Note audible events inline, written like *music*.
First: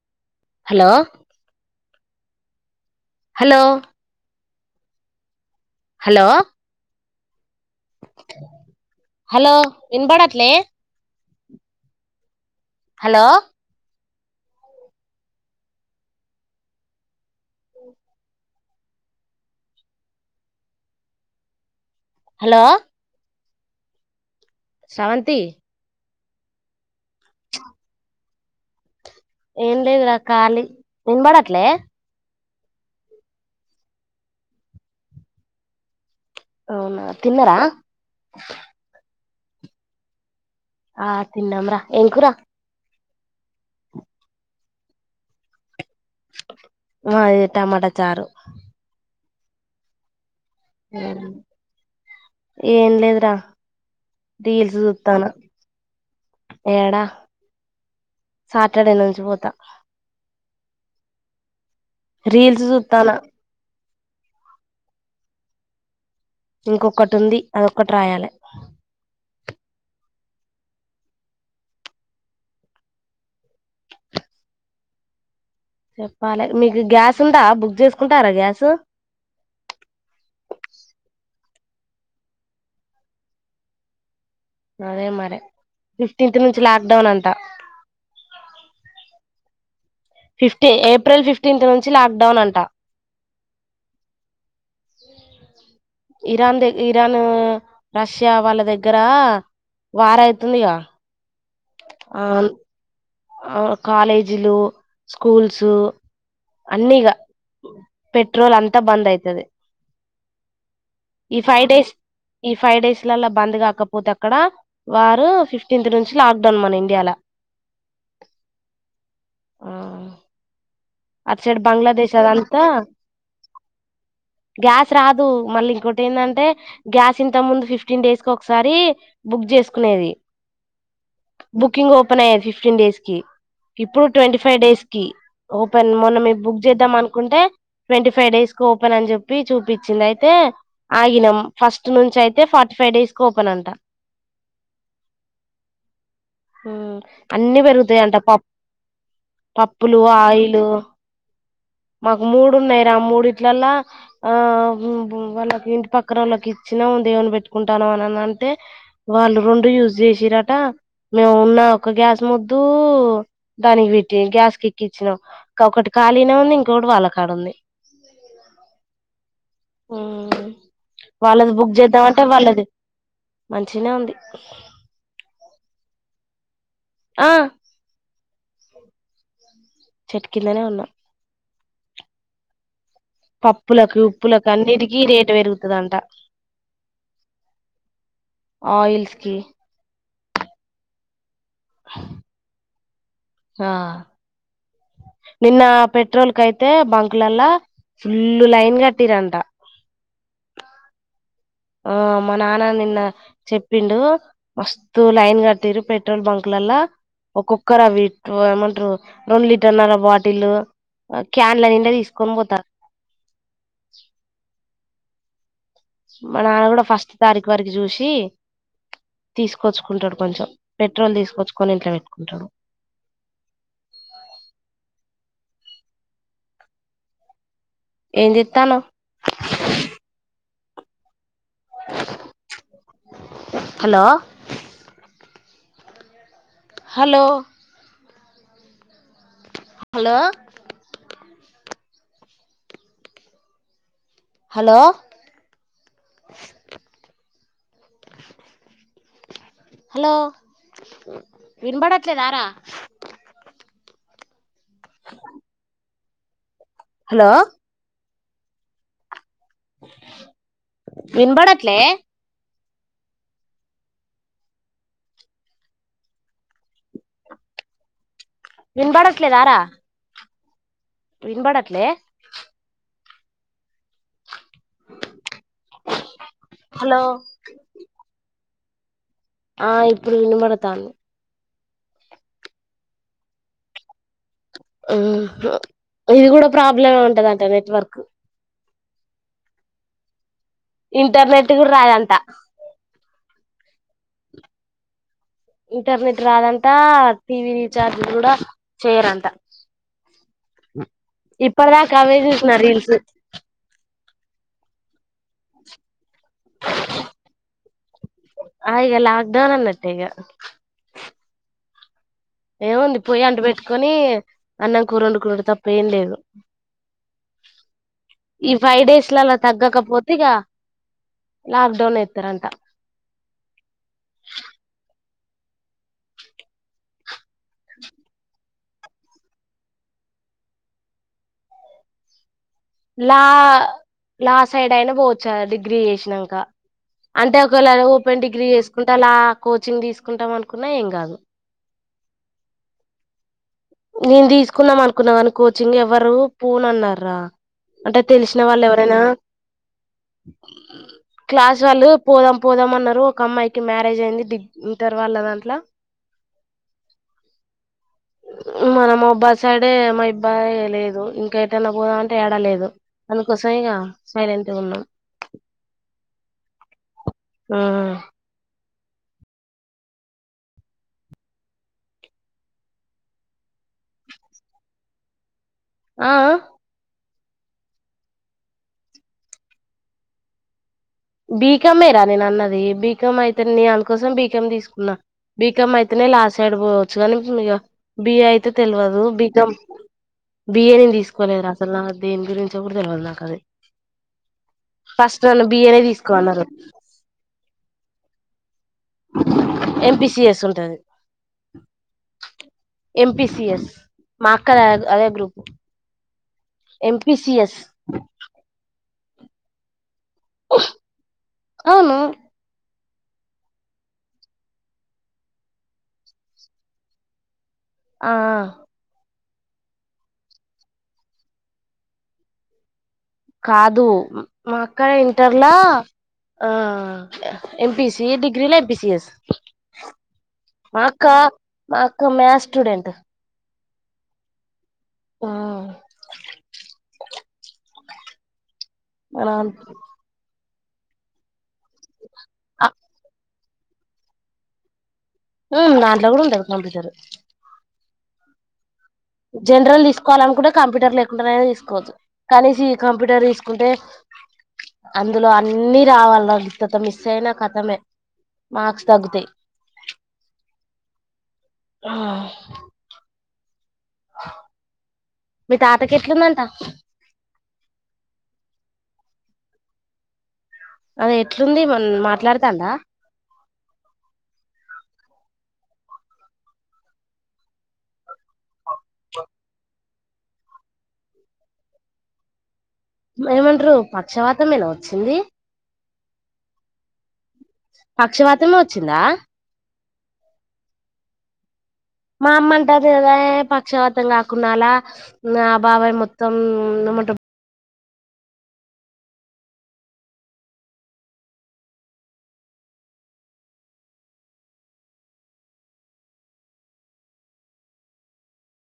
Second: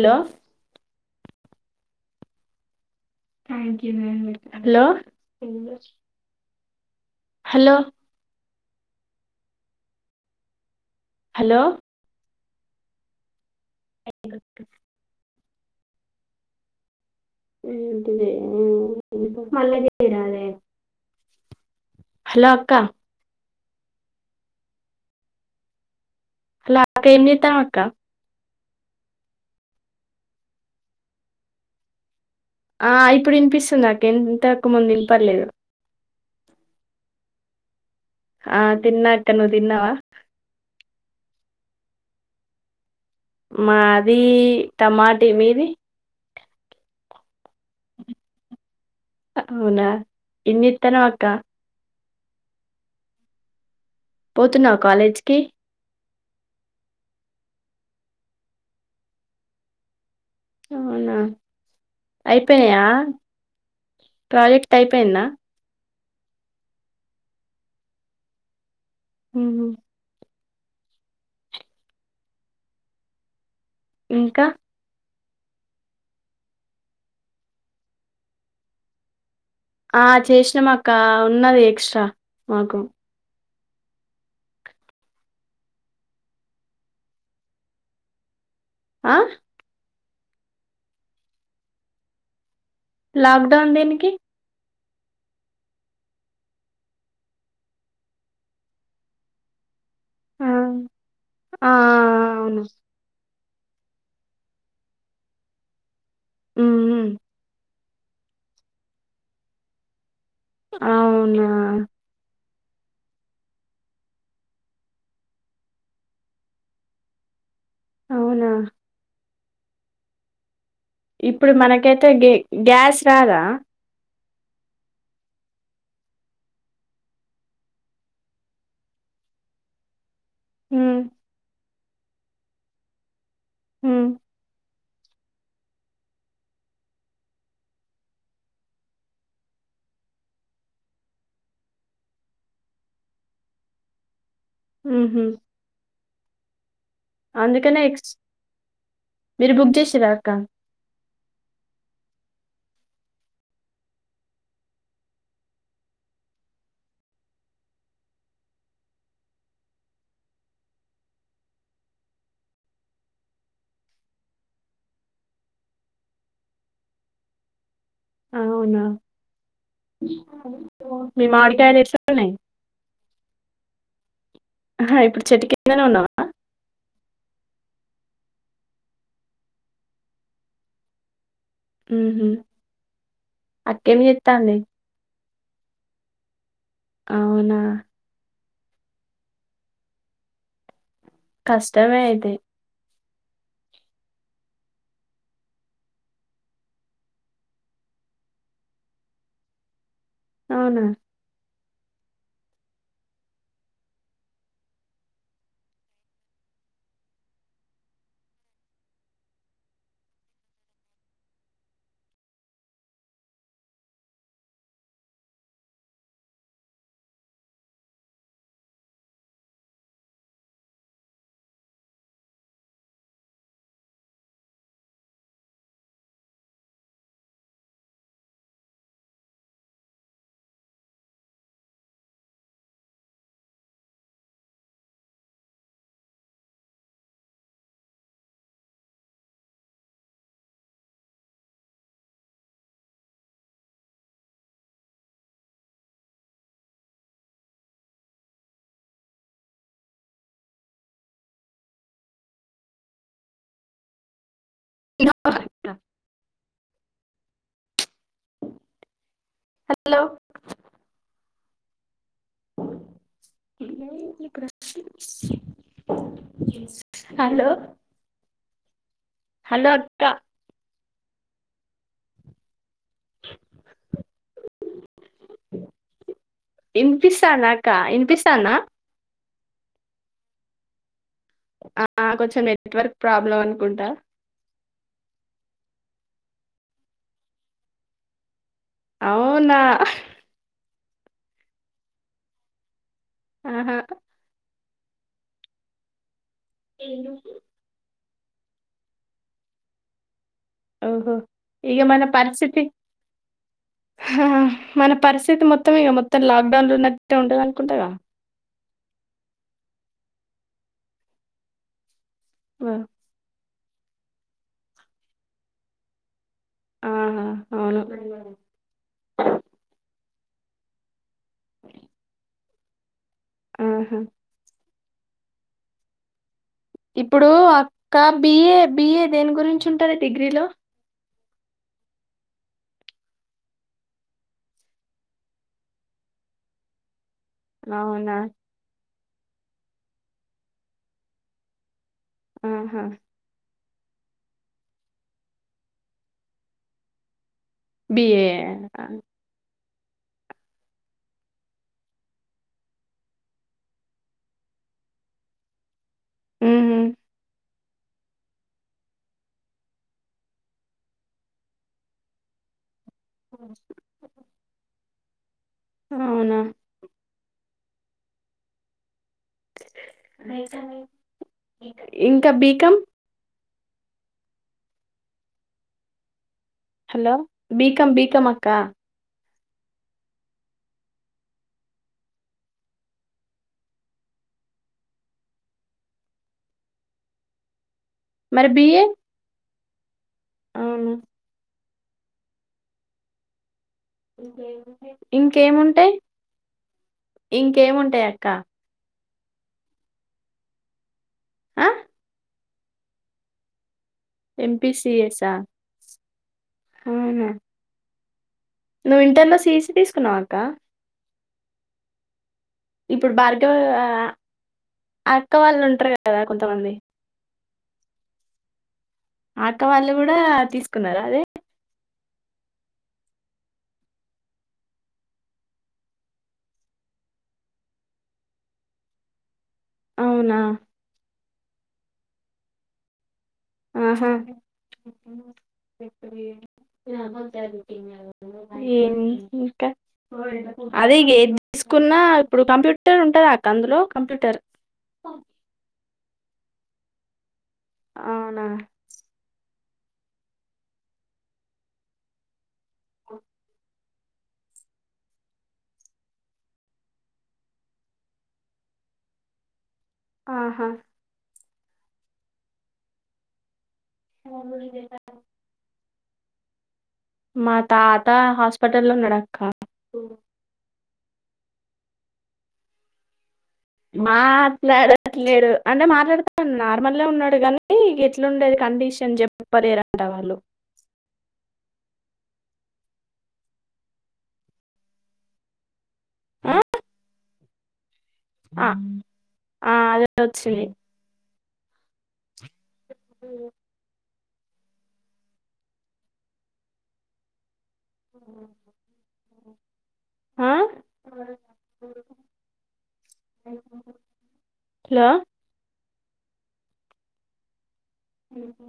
Hello లో thank you *unintelligible* hello hello hello hello ఇన్బడట్లే hello hello *unintelligible* *unintelligible* రాదే హలో అక్క స్రవంతి హలో అక్క ఏమ్ జేత్తన్నావ్ అక్క ఏం లేద్ ర ఖాళీ ఇన్బడట్లే ఆ ఇప్పుడు ఇనిపిస్తుందక్క ఇంతకు ముందు ఇన్పడ్లేదు అవునా తిన్నరా ఆ తిన్నా టన్ నువ్ తిన్నావా ఆ తిన్నాం రా ఏంకూర మాది టమాటి మీది మాది టమాటా చారు అవునా ఏం జెత్తన్నావ్ అక్క ఏం లేదు రా పోతున్నావా కాలేజ్ కి ఏడా సాటర్డే నుంచి పోతా అవునా రీల్స్ అయిపోయినాయా సూత్తాన్నా ప్రాజెక్ట్ అయిపోయిందా ఇంకొక్కటి ఉంది అదొక్కటి రాయాలె హ్మ్ హు ఇంకా చెప్పాలె మీకు గ్యాస్ ఉందా బుక్ చేసుకుంటారా గ్యాసు ఇస్సా మాకు అదే మరే ఫిఫ్టీన్త్ నుంచి లాక్డౌన్ అంట ఆ ఫిఫ్టీ ఏప్రెల్ ఫిఫ్టీన్త్ నుంచి లాక్ డౌన్ అంట లాక్డౌన్ దేనికి ఇరాన్ దె ఇరానూ రష్యా వాళ్ళ దగ్గరా వార్ ఆ ఐతుందిగా ఆ అవును ఆ కాలేజీలు స్కూల్స్ హ్మ్ అన్నీగా పెట్రోల్ అంతా బంద్ అయితది ఈ అవునా ఫైవ్ డేస్ ఈ ఫైవ్ డేస్ లల్లా బంద్ కాకపోతే అక్కడ వారు ఫిఫ్టీన్త్ నుంచి లాక్డౌన్ మన ఇండియా ల అవునా ఆ అటు ఇప్పుడు సైడ్ మనకైతే బంగ్లాదేశ్ గే అదంతా గ్యాస్ రాదా గ్యాస్ రాదు మళ్ళీ ఇంకోటి ఏందంటే గ్యాస్ ఇంత ముందు ఫిఫ్టీన్ డేస్ కు ఒకసారి బుక్ చేసుకునేది మ్మ్ బుకింగ్ ఓపెన్ అయ్య ఫిఫ్టీన్ డేస్ కి హ్మ్ ఇప్పుడు ట్వంటీ ఫైవ్ డేస్ కీ ఓ ట్వన్ మొన్న మేము బుక్ చేద్దాం అనుకుంటే ట్వంటీ ఫైవ్ డేస్ కి ఓపెన్ అని చెప్పి చూపిచ్చింది అయితే ఆగినం ఫస్ట్ నుంచి అయితే ఫార్టీ ఫైవ్ డేస్ కి ఓపెన్ అంట ఊహూ అన్నీ అందుకనే పెరుగుతాయి ఎక్స్ అంట పప్ మీరు బుక్ పప్పులు చేసిర్రా అక్క ఆయిల్ మాకు మూడు ఉన్నాయి రా మూడిట్లలా ఆ మ్మ్ మ్మ్ మ్మ్ వాళ్ళకి ఇంటి పక్కనోళ్ళకి ఇచ్చినాము దేవుని పెట్టుకుంటాను అనన్ అంటే వాళ్ళు రెండు యూజ్ చేసిరట మేము ఉన్న ఒక గ్యాస్ ముదు దానికి పెట్టి గ్యాస్ క ఎక్కించినాం ఇంక ఒకటి కాలినే ఉంది ఇంకొకటి వాళ్ళ కాడ ఉంది అవునా మ్మ్ మీ వాళ్ళది బుక్ మామిడికాయలు చేద్దామంటే ఎట్లున్నాయి వాళ్ళది మంచిగనే ఉంది ఇక్కడనే ఉన్నావా ఆ చెట్టు కిందనే ఉన్నా ఊహూ అక్కేం పప్పులకు ఉప్పులకు చేత్తాంది అన్నిటికీ రేటు పెరుగుతదంట అవునా ఆయిల్స్కి కష్టమే అయితే ఆ నిన్న పెట్రోల్ కయితే బంక్లలా ఫుల్లు లైన్ కట్టిరంట అవునా ఆ మా నాన్న నిన్న చెప్పిండు మస్తు లైన్ కట్టిరు పెట్రోల్ బంక్లలా ఒక్కొక్కరు అవి ఏమంటారు రెండు లీటర్న్నర బాటిల్ క్యాన్ల నిండా తీసుకొని పోతా మా నాన్న కూడా ఫస్ట్ తారీఖు వరకు చూసి తీసుకొచ్చుకుంటాడు కొంచెం పెట్రోల్ తీసుకొచ్చుకొని ఇంట్లో పెట్టుకుంటాడు ఏం చేత్తాన్నావు hello hello hello hello hello వినబడట్లేదా రా ఇనపడ్డ హలో హలో వినబడట్ లే హలో వినబడట్లేదా రా హలో అక్క వినబడట్లే ష్ హలో ఇనిపిస్తాందా అక్క ఇనిపిస్తాందా ఆ ఇప్పుడు ఇనబడుతాంది ఆ ఆ కొంచెం నెట్వర్క్ ప్రాబ్లం అనుకుంటా ఉ హు ఇది కూడా ప్రాబ్లమే ఉంటదంట నెట్వర్క్ అవునా ఇంటర్నెట్ కూడా రాదంట ఆహా ఇంటర్నెట్ రాదంట టీవీ రీచార్జ్ కూడా చేయరంట ఓహో! ఇగ ఇప్పటిదాకా అవే చూసినా రీల్స్ హా మన పరిస్థితి మొత్తం ఇగ మొత్తం లాక్డౌన్లు ఉన్నట్టే ఉంటది అనుకుంటగా ఆ ఇగ లాక్డౌన్ అన్నట్టేగా ఆ! ఏముంది పోయి అంటి పెట్ కొని అన్నం కూర వండుకొని తప్ప ఏం లేదు ఆహా! అవును. ఈ ఫైవ్ డేస్ లల్ల తగ్గకపోతే తిగా లాక్ డౌన్ ఎత్తరంట ఆహా ఇప్ ఇప్పుడు అక్క బిఏ బిఏ దేని గురించి ఉంట్టది డిగ్రీలో లా లా సైడ్ అయినా పోవచ్చుకదా డిగ్రీ చేసిన్నాక అంటే ఒకవేళ అవునా? ఓపెన్ డిగ్రీ చేసుకు అంతలా కోచింగ్ తీసుకుంటాం అనుకున్నా ఏం కాదు ఆహా నేను తీసుకుందాం అనుకున్నా కాని కోచింగ్ ఎవ్వరు పోను అన్నారురా అంటే బీఏ. తెలిసిన వాళ్ళు ఎవరైనా క్లాస్ వాళ్ళు పోదాం పోదాం అన్నారు ఒక అమ్మాయికి మ్యారేజ్ అయింది డి ఇంటర్ వాళ్ళ దాంట్ల హు హు మన మొహాబాద్ సైడే మా మయిబ్బాయి లేదు ఇంకా ఎటైనా పోదామ అంటే ఏడ లేదు అందుకోసాంగా సైలెంట్ ఉన్నా అవునా ఉమ్ ఇంకా బీకాం ఆ ఆ హలో బీకమ్ బీకమ్ అక్క బీకామే రా నేను అన్నది బీకమ్ అయితే నే అందుకోసం బీకామ్ తీసుకున్నా బీకామ్ అయితేనే లాస్ట్ అడ్పోవచ్చు కానీ బిఏ మరి అయితే బిఏ తెలియదు బీకమ్ అవును బియయానీని తీసుకోలేదు రా అసలు దేని గురించి ఎప్పురు తెలియాలదు నాకు అది ఫస్ట్ నన్ను బిఏనే ఇంకేముంటాయి తీసుకోన్నారు ఇంకేముంటాయా అ కా ఎంపి సిఎస్ ఉంటది ఆ ఎంపీ సిఎస్ మాక్కడ అదే ఎంపీసిఎసా గ్రూపు ఎంపీ అవునా సిఎస్ నువ్వు ఇంటర్ ను సీసి తీసు న్నావా అక్క అవును ఇప్పుడు భార్గ అక్క వాళ్ళు ఉంటారు కదా కొంతమంది ఆ అక్క వాళ్ళు కూడా తీసుకున్నార అదే కాదు మా అక్క ఇంటర్లా ఆ ఎం పి సి డిగ్రీలో ఎం పి సి ఎస్ అవునా ఆ అక్క మా అక్క మ్యాస్ స్టూడెంట్ మ్మ్ హు *inaudible* ఏం మన ఇంకా అదే ఇగ ఏది తీసుకున్నా ఇప్పుడు కంప్యూటర్ ఉంటద *unintelligible* అందులో కంప్యూటర్ ఉ దాంట్లో కూడా ఉంటది కంప్యూటర్ అవునా జెనరల్ తీసుకోవాలనుకుంటే కంప్యూటర్ లేకుండానే తీసుకోవచ్చు కానీ కంప్యూటర్ తీసుకుంటే అందులో అన్నీ రావాల కొత్త మిస్ అయిన కతమే మార్క్స్ తగ్గుతాయి ఆహా ఆ మాముల్గేన కేట్లుదంట మా తాత హాస్పిటల్లో ఉన్నడక్కా అదే ఎట్లుంది మ మాట్లాడతాండ మాట్లాడట్లేడు అంటే మాట్లాడుతా నార్మల్ ఉన్నాడు కానీ ఎట్లుండేది కండిషన్ చెప్పరంట వాళ్ళు ఏమంటారు పక్షవాతం ఏనా వచ్చింది ఆ పక్షవాతమే ఆ వచ్చిందా ఆ అదే వచ్చింది మామల్ టాది గదా ఏ పక్షపాతంగా కున్నలా నా బాబాయ్ మొత్తం *inaudible* ఆ హలో హుమ్